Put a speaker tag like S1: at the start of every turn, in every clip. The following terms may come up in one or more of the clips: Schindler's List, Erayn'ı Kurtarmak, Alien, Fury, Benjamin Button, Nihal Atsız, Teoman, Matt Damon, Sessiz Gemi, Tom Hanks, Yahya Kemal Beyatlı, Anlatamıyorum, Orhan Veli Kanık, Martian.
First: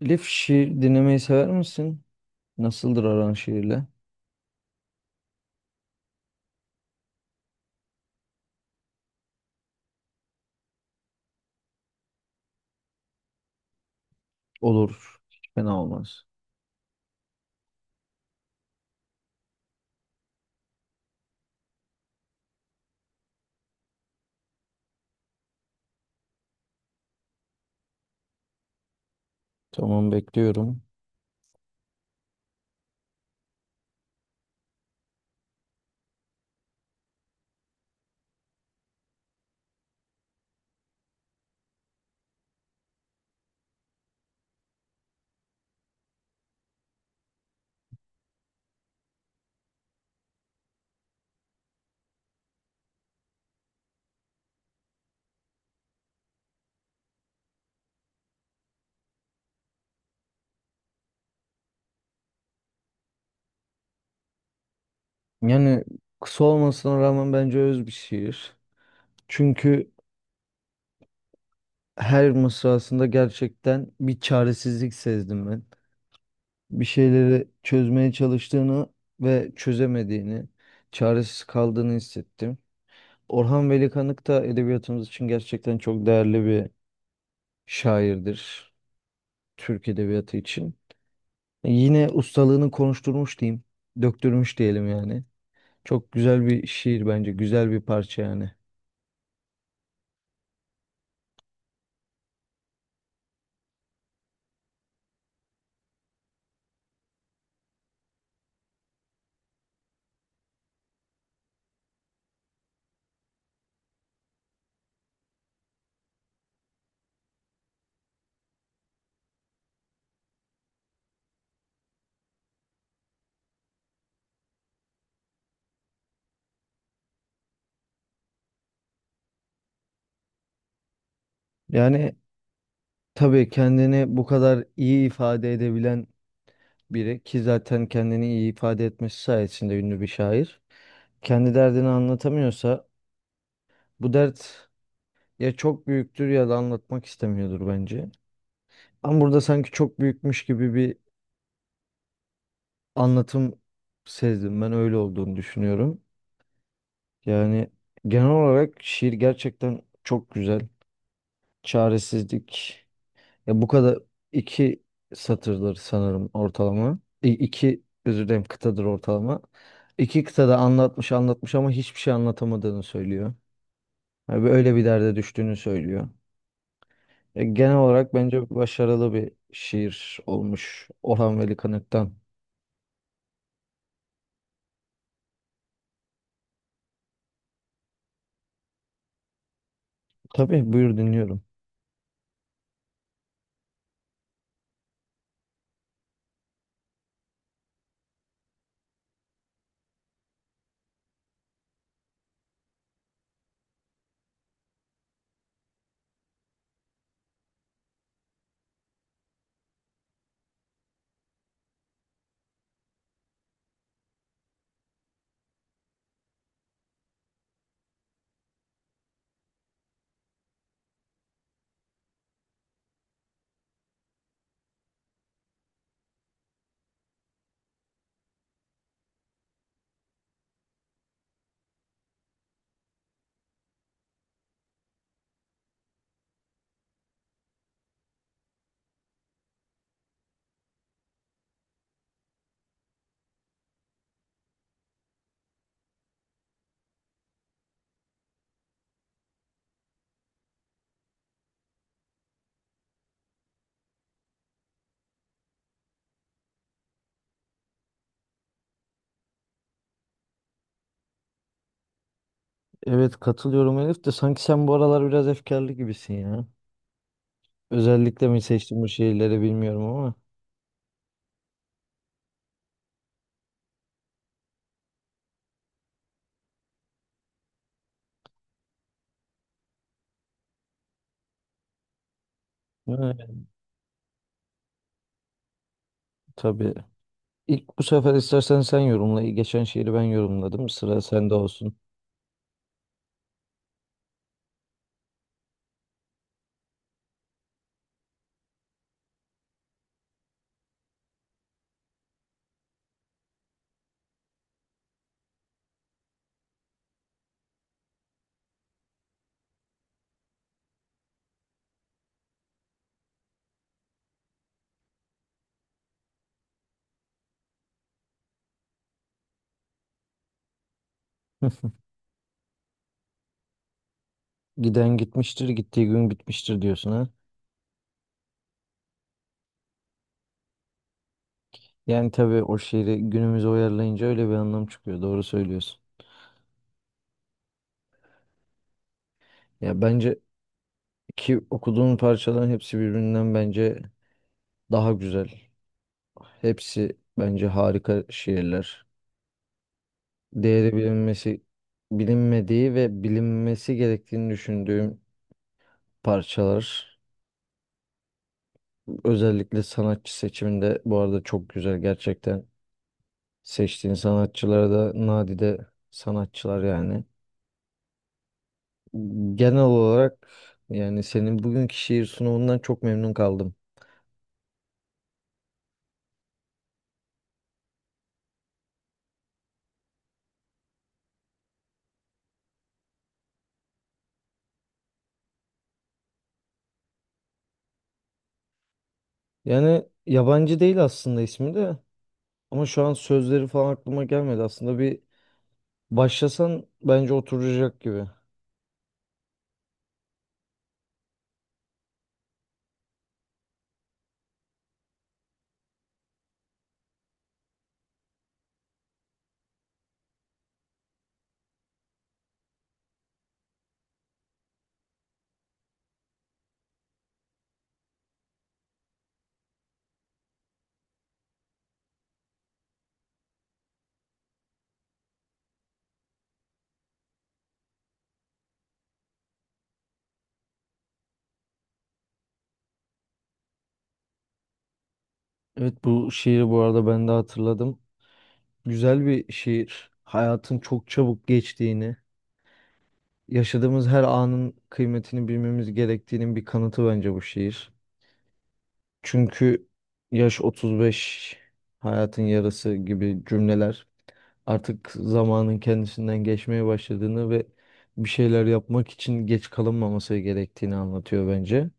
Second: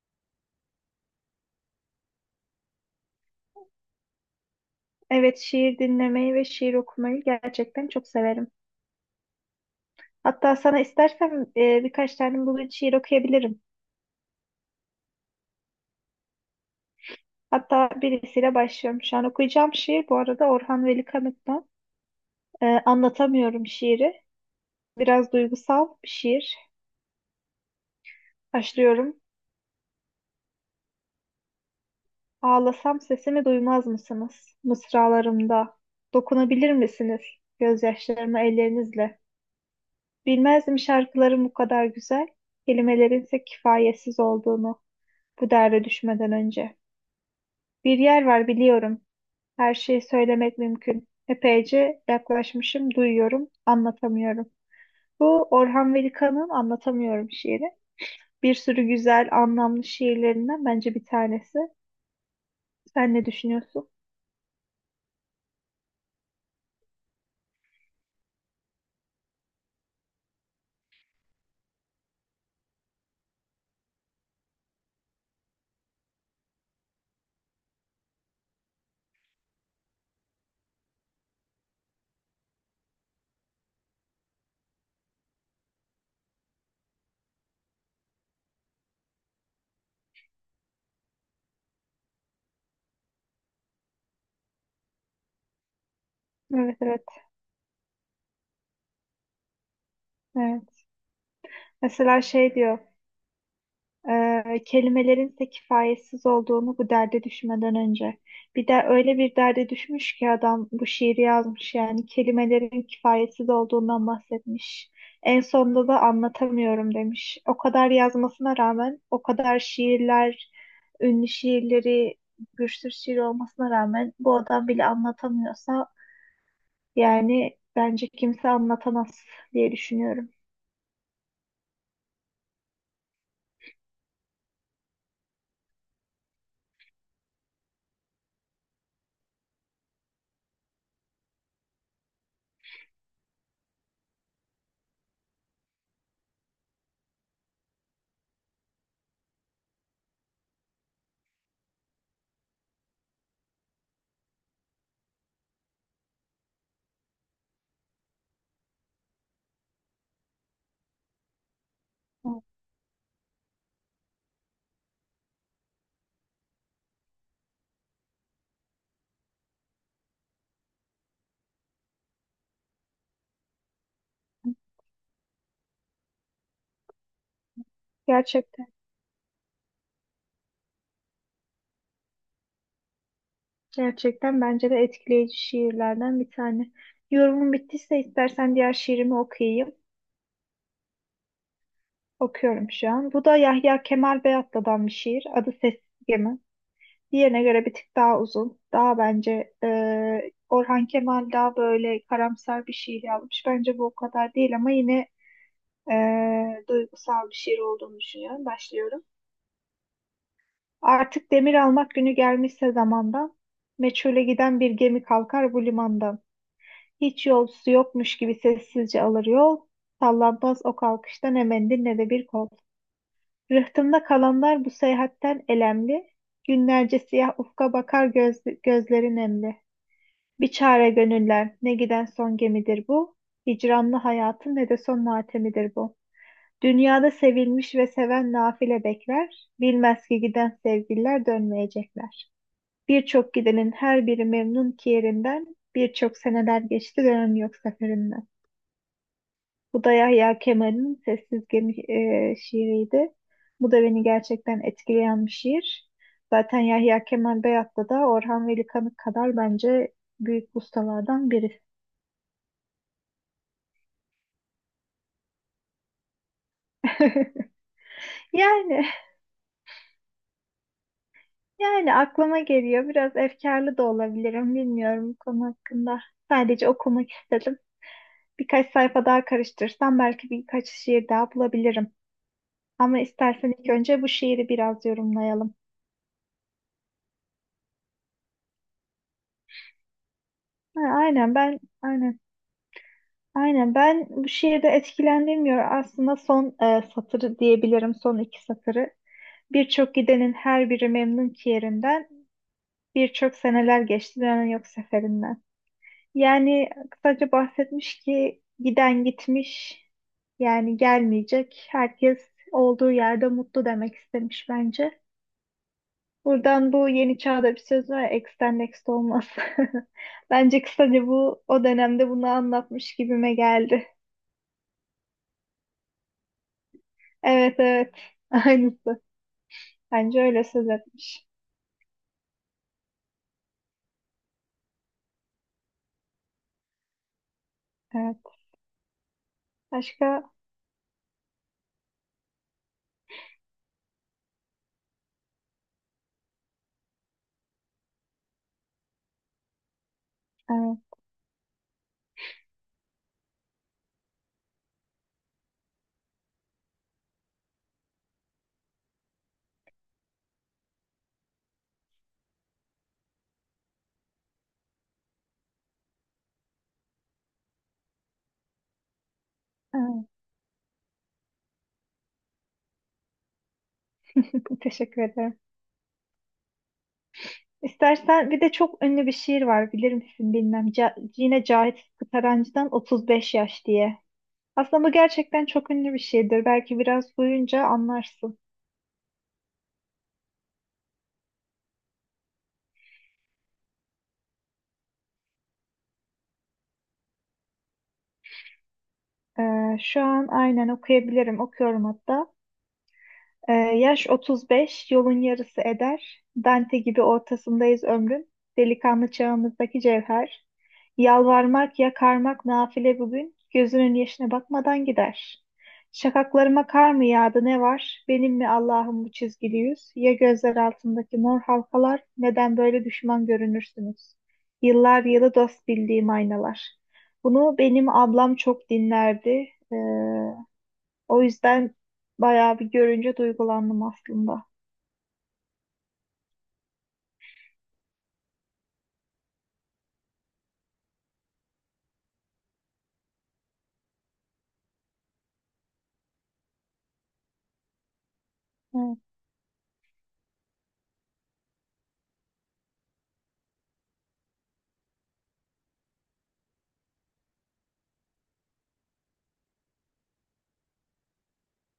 S1: Elif şiir dinlemeyi sever misin? Nasıldır aran şiirle?
S2: Evet, şiir dinlemeyi ve şiir okumayı gerçekten çok severim. Hatta sana istersen birkaç tane bugün şiir okuyabilirim.
S1: Olur. Hiç fena olmaz.
S2: Hatta birisiyle başlıyorum. Şu an okuyacağım şiir bu arada Orhan Veli Kanık'tan. Anlatamıyorum şiiri. Biraz duygusal bir şiir. Başlıyorum.
S1: Tamam bekliyorum.
S2: Ağlasam sesimi duymaz mısınız? Mısralarımda. Dokunabilir misiniz? Gözyaşlarımı ellerinizle. Bilmezdim şarkıların bu kadar güzel, kelimelerinse kifayetsiz olduğunu bu derde düşmeden önce. Bir yer var biliyorum. Her şeyi söylemek mümkün. Epeyce yaklaşmışım, duyuyorum, anlatamıyorum. Bu Orhan Veli-Kanık'ın Anlatamıyorum şiiri. Bir sürü güzel, anlamlı şiirlerinden bence bir tanesi. Sen ne düşünüyorsun?
S1: Yani kısa olmasına rağmen bence öz bir şiir. Çünkü her mısrasında gerçekten bir çaresizlik sezdim ben. Bir şeyleri çözmeye çalıştığını ve çözemediğini, çaresiz kaldığını hissettim. Orhan Veli Kanık da edebiyatımız için gerçekten çok değerli bir şairdir. Türk edebiyatı için. Yine ustalığını konuşturmuş diyeyim. Döktürmüş diyelim yani. Çok güzel bir
S2: Evet, evet.
S1: şiir bence. Güzel bir parça yani.
S2: Evet. Mesela şey diyor, kelimelerin ise kifayetsiz olduğunu bu derde düşmeden önce. Bir de öyle bir derde düşmüş ki adam bu şiiri yazmış, yani kelimelerin kifayetsiz olduğundan bahsetmiş. En sonunda da anlatamıyorum demiş. O kadar yazmasına rağmen, o kadar şiirler, ünlü şiirleri, bir sürü şiir olmasına rağmen bu adam bile anlatamıyorsa yani bence kimse anlatamaz diye düşünüyorum.
S1: Yani tabii kendini bu kadar iyi ifade edebilen biri ki zaten kendini iyi ifade etmesi sayesinde ünlü bir şair. Kendi derdini anlatamıyorsa bu dert ya çok büyüktür ya da anlatmak istemiyordur bence. Ama burada sanki çok büyükmüş gibi bir anlatım sezdim. Ben öyle olduğunu düşünüyorum. Yani genel olarak şiir gerçekten çok güzel. Çaresizlik. Ya bu kadar iki satırdır sanırım ortalama. İ iki özür dilerim kıtadır ortalama. İki kıtada anlatmış anlatmış ama hiçbir şey anlatamadığını söylüyor. Yani öyle bir derde düştüğünü söylüyor. Ya genel olarak bence
S2: Gerçekten.
S1: başarılı bir şiir olmuş Orhan Veli Kanık'tan.
S2: Gerçekten bence de etkileyici şiirlerden bir tane. Yorumun bittiyse istersen diğer şiirimi okuyayım.
S1: Tabii buyur dinliyorum.
S2: Okuyorum şu an. Bu da Yahya Kemal Beyatlı'dan bir şiir. Adı Sessiz Gemi. Diğerine göre bir tık daha uzun. Daha bence Orhan Kemal daha böyle karamsar bir şiir yazmış. Bence bu o kadar değil ama yine e, duygusal bir şiir olduğunu düşünüyorum. Başlıyorum. Artık demir almak günü gelmişse zamandan, meçhule giden bir gemi kalkar bu limandan. Hiç yolcusu yokmuş gibi sessizce alır yol. Sallanmaz o kalkıştan emendin ne de bir kol. Rıhtımda kalanlar bu seyahatten elemli. Günlerce siyah ufka bakar göz, gözleri nemli. Bir çare gönüller ne giden son gemidir bu. Hicranlı hayatın ne de son matemidir bu. Dünyada sevilmiş ve seven nafile bekler. Bilmez ki giden sevgililer dönmeyecekler. Birçok gidenin her biri memnun ki yerinden. Birçok seneler geçti dönem yok seferinden. Bu da Yahya Kemal'in Sessiz Gemi şiiriydi. Bu da beni gerçekten etkileyen bir şiir. Zaten Yahya Kemal Beyat'ta da Orhan Veli Kanık kadar bence büyük ustalardan biri.
S1: Evet katılıyorum Elif de sanki sen bu aralar biraz efkarlı gibisin ya. Özellikle mi seçtim
S2: Yani
S1: bu şiirleri bilmiyorum ama.
S2: yani aklıma geliyor. Biraz efkarlı da olabilirim. Bilmiyorum bu konu hakkında. Sadece okumak istedim. Birkaç sayfa daha karıştırsam belki birkaç şiir daha bulabilirim. Ama
S1: Evet.
S2: istersen ilk önce bu şiiri biraz yorumlayalım.
S1: Tabii. İlk bu sefer istersen sen yorumla. Geçen şiiri ben yorumladım.
S2: Ha,
S1: Sıra sende olsun.
S2: Aynen ben bu şiirde etkilendirmiyor aslında son satırı diyebilirim, son iki satırı. Birçok gidenin her biri memnun ki yerinden, birçok seneler geçti dönen yok seferinden. Yani kısaca bahsetmiş ki giden gitmiş, yani gelmeyecek. Herkes olduğu yerde mutlu demek istemiş bence. Buradan bu yeni çağda bir söz var ya, ex'ten next olmaz. Bence kısaca bu o dönemde bunu anlatmış gibime geldi.
S1: Giden gitmiştir, gittiği gün bitmiştir diyorsun ha.
S2: Evet, evet. Aynısı. Bence öyle söz etmiş.
S1: Yani tabii o şiiri günümüze uyarlayınca öyle bir anlam çıkıyor. Doğru söylüyorsun.
S2: Evet.
S1: Ya bence
S2: Başka?
S1: ki okuduğun parçaların hepsi birbirinden bence daha güzel. Hepsi bence harika şiirler. Değeri
S2: Evet.
S1: bilinmesi, bilinmediği ve bilinmesi gerektiğini düşündüğüm parçalar. Özellikle sanatçı seçiminde bu arada çok güzel gerçekten. Seçtiğin sanatçılara da nadide sanatçılar yani. Genel
S2: Evet.
S1: olarak yani senin bugünkü şiir sunumundan çok memnun kaldım.
S2: Teşekkür ederim. İstersen bir de çok ünlü bir şiir var, bilir misin bilmem. Ca yine Cahit Sıtkı Tarancı'dan 35 yaş diye. Aslında bu gerçekten çok ünlü bir şiirdir. Belki biraz duyunca anlarsın.
S1: Yani yabancı değil aslında ismi de ama şu an sözleri falan aklıma gelmedi. Aslında bir başlasan bence oturacak gibi.
S2: Şu an aynen okuyabilirim. Okuyorum hatta. Yaş 35, yolun yarısı eder. Dante gibi ortasındayız ömrün. Delikanlı çağımızdaki cevher. Yalvarmak, yakarmak nafile bugün. Gözünün yaşına bakmadan gider. Şakaklarıma kar mı yağdı ne var? Benim mi Allah'ım bu çizgili yüz? Ya gözler altındaki mor halkalar? Neden böyle düşman görünürsünüz? Yıllar yılı dost bildiğim aynalar. Bunu benim ablam çok dinlerdi. Ee, O yüzden bayağı bir görünce duygulandım aslında.
S1: Evet bu şiiri bu arada ben de hatırladım. Güzel bir şiir. Hayatın çok çabuk geçtiğini. Yaşadığımız her anın kıymetini bilmemiz gerektiğinin bir kanıtı bence bu şiir.
S2: Evet.
S1: Çünkü yaş 35, hayatın yarısı gibi cümleler artık zamanın kendisinden geçmeye başladığını ve bir şeyler yapmak için geç kalınmaması gerektiğini anlatıyor bence.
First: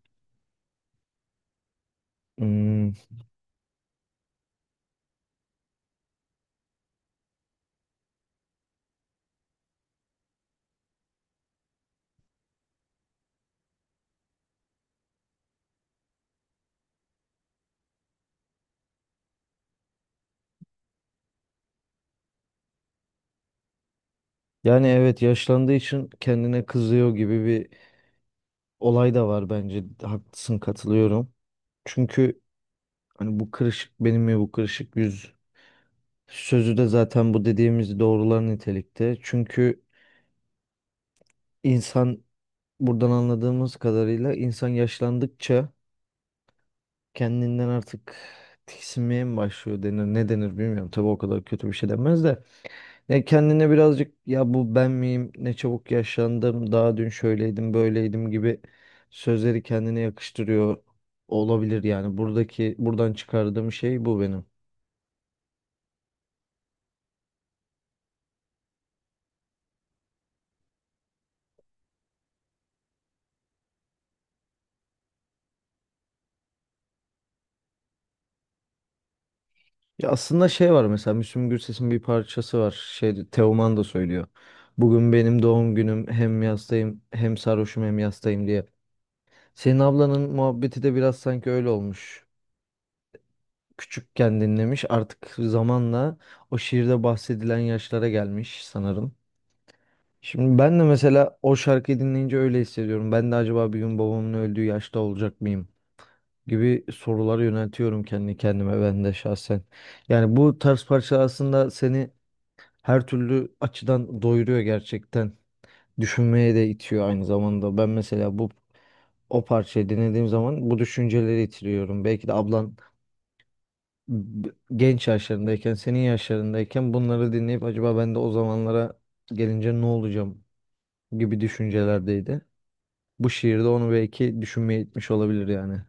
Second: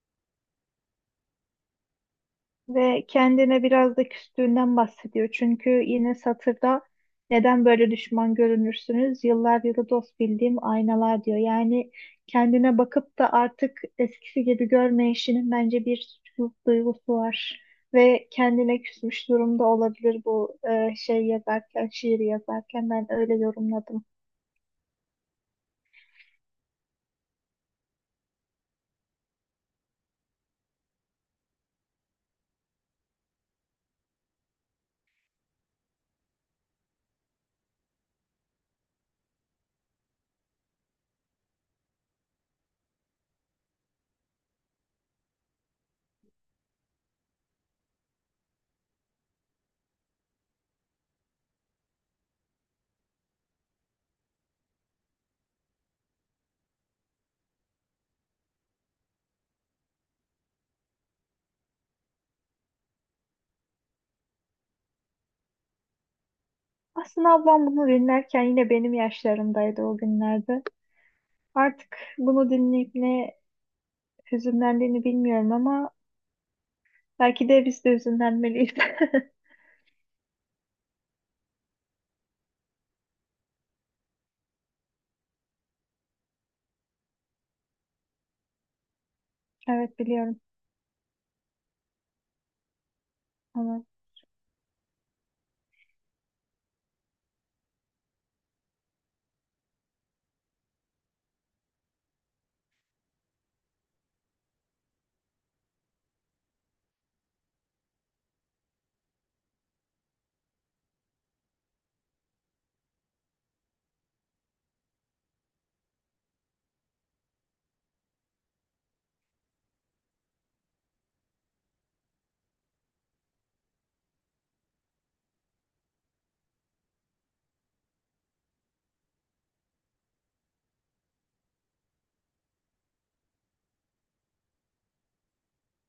S1: Hmm,
S2: Ve kendine biraz da küstüğünden bahsediyor. Çünkü yine satırda neden böyle düşman görünürsünüz? Yıllar yılı dost bildiğim aynalar diyor. Yani kendine bakıp da artık eskisi gibi görmeyişinin bence bir suçluluk duygusu var. Ve kendine küsmüş durumda olabilir, bu şey yazarken, şiiri yazarken ben öyle yorumladım.
S1: Yani evet yaşlandığı için kendine kızıyor gibi bir olay da var bence. Haklısın katılıyorum. Çünkü hani bu kırışık benim mi bu kırışık yüz sözü de zaten bu dediğimiz doğrular nitelikte. Çünkü insan buradan anladığımız kadarıyla insan yaşlandıkça kendinden artık tiksinmeye mi başlıyor denir ne denir bilmiyorum. Tabii o kadar kötü bir şey denmez de. Ne kendine birazcık ya bu ben miyim ne çabuk yaşlandım daha dün şöyleydim böyleydim gibi sözleri kendine yakıştırıyor olabilir yani. Buradaki buradan çıkardığım şey bu benim.
S2: Aslında ablam bunu dinlerken yine benim yaşlarımdaydı o günlerde. Artık bunu dinleyip ne hüzünlendiğini bilmiyorum, ama belki de biz de hüzünlenmeliyiz.
S1: Ya aslında şey var mesela Müslüm Gürses'in bir parçası var. Şey Teoman da söylüyor. Bugün benim doğum günüm hem yastayım hem sarhoşum hem yastayım diye. Senin
S2: Evet,
S1: ablanın
S2: biliyorum.
S1: muhabbeti de biraz sanki öyle olmuş.
S2: Onu
S1: Küçükken dinlemiş artık zamanla o şiirde bahsedilen yaşlara gelmiş sanırım. Şimdi ben de mesela o şarkıyı dinleyince öyle hissediyorum. Ben de acaba bir gün babamın öldüğü yaşta olacak mıyım gibi soruları yöneltiyorum kendi kendime ben de şahsen. Yani bu tarz parça aslında seni her türlü açıdan doyuruyor gerçekten. Düşünmeye de itiyor aynı zamanda. Ben mesela bu o parçayı dinlediğim zaman bu düşünceleri itiriyorum. Belki de ablan b- genç yaşlarındayken, senin yaşlarındayken bunları dinleyip acaba ben de o zamanlara gelince ne olacağım gibi düşüncelerdeydi. Bu şiirde onu belki düşünmeye itmiş olabilir yani.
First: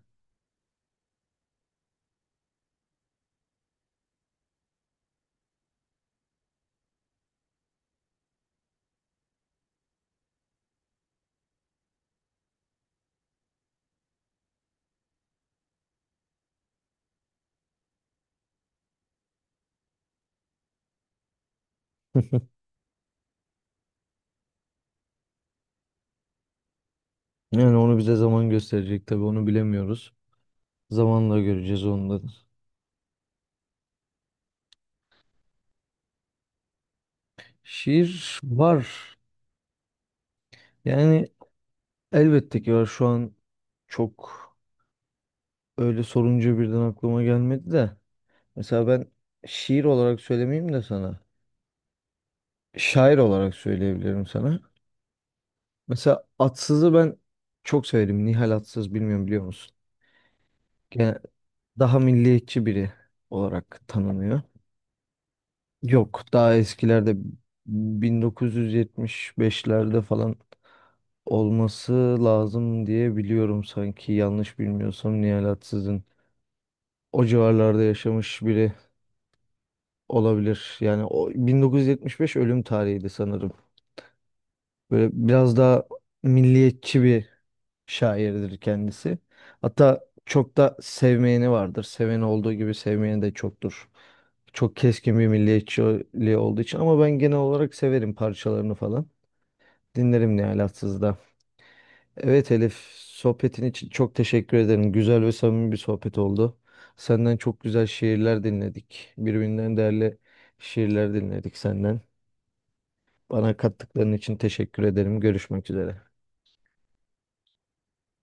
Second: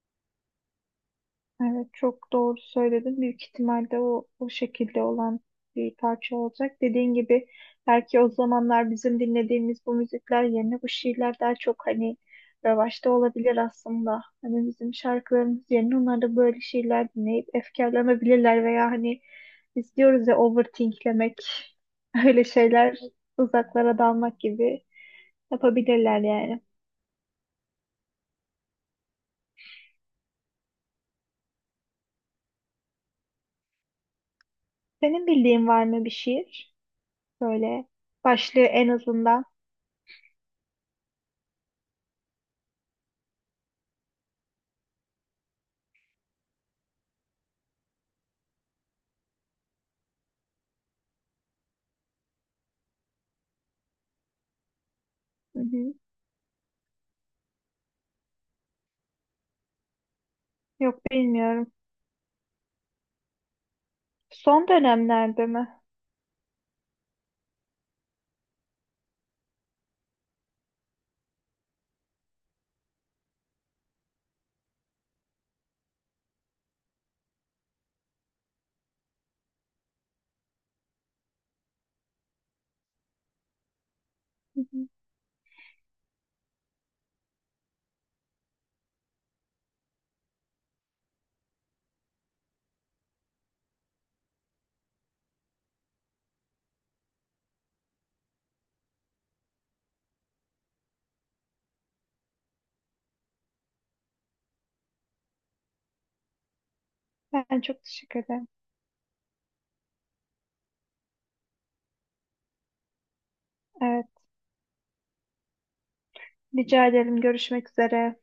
S2: evet, çok doğru söyledin. Büyük ihtimalle o şekilde olan bir parça olacak. Dediğin gibi belki o zamanlar bizim dinlediğimiz bu müzikler yerine bu şiirler daha çok hani revaçta olabilir aslında. Hani bizim şarkılarımız yerine onlar da böyle şiirler dinleyip efkarlanabilirler, veya hani biz diyoruz ya overthinklemek öyle şeyler, uzaklara dalmak gibi yapabilirler yani.
S1: Yani onu bize zaman gösterecek tabii onu bilemiyoruz. Zamanla göreceğiz onu da.
S2: Senin bildiğin var mı bir şiir? Böyle
S1: Şiir
S2: başlığı
S1: var.
S2: en azından.
S1: Yani elbette ki var. Şu an çok öyle sorunca birden aklıma gelmedi de. Mesela ben şiir olarak söylemeyeyim de sana. Şair olarak söyleyebilirim sana.
S2: Hı hı.
S1: Mesela Atsız'ı ben çok severim. Nihal Atsız bilmiyorum biliyor musun?
S2: Yok,
S1: Gene
S2: bilmiyorum.
S1: daha milliyetçi biri olarak tanınıyor.
S2: Son dönemlerde mi?
S1: Yok daha eskilerde 1975'lerde falan olması lazım diye biliyorum sanki yanlış bilmiyorsam Nihal Atsız'ın. O civarlarda yaşamış biri olabilir. Yani o 1975 ölüm tarihiydi sanırım.
S2: Hı hı.
S1: Böyle biraz daha milliyetçi bir şairdir kendisi. Hatta çok da sevmeyeni vardır. Seveni olduğu gibi sevmeyeni de çoktur. Çok keskin bir milliyetçiliği olduğu için ama ben genel olarak severim parçalarını falan. Dinlerim ne alaksız da. Evet Elif, sohbetin için çok teşekkür ederim. Güzel ve samimi bir sohbet oldu. Senden çok
S2: Ben çok
S1: güzel
S2: teşekkür
S1: şiirler
S2: ederim.
S1: dinledik. Birbirinden değerli şiirler dinledik senden. Bana
S2: Evet.
S1: kattıkların için teşekkür ederim. Görüşmek üzere.
S2: Rica ederim. Görüşmek üzere.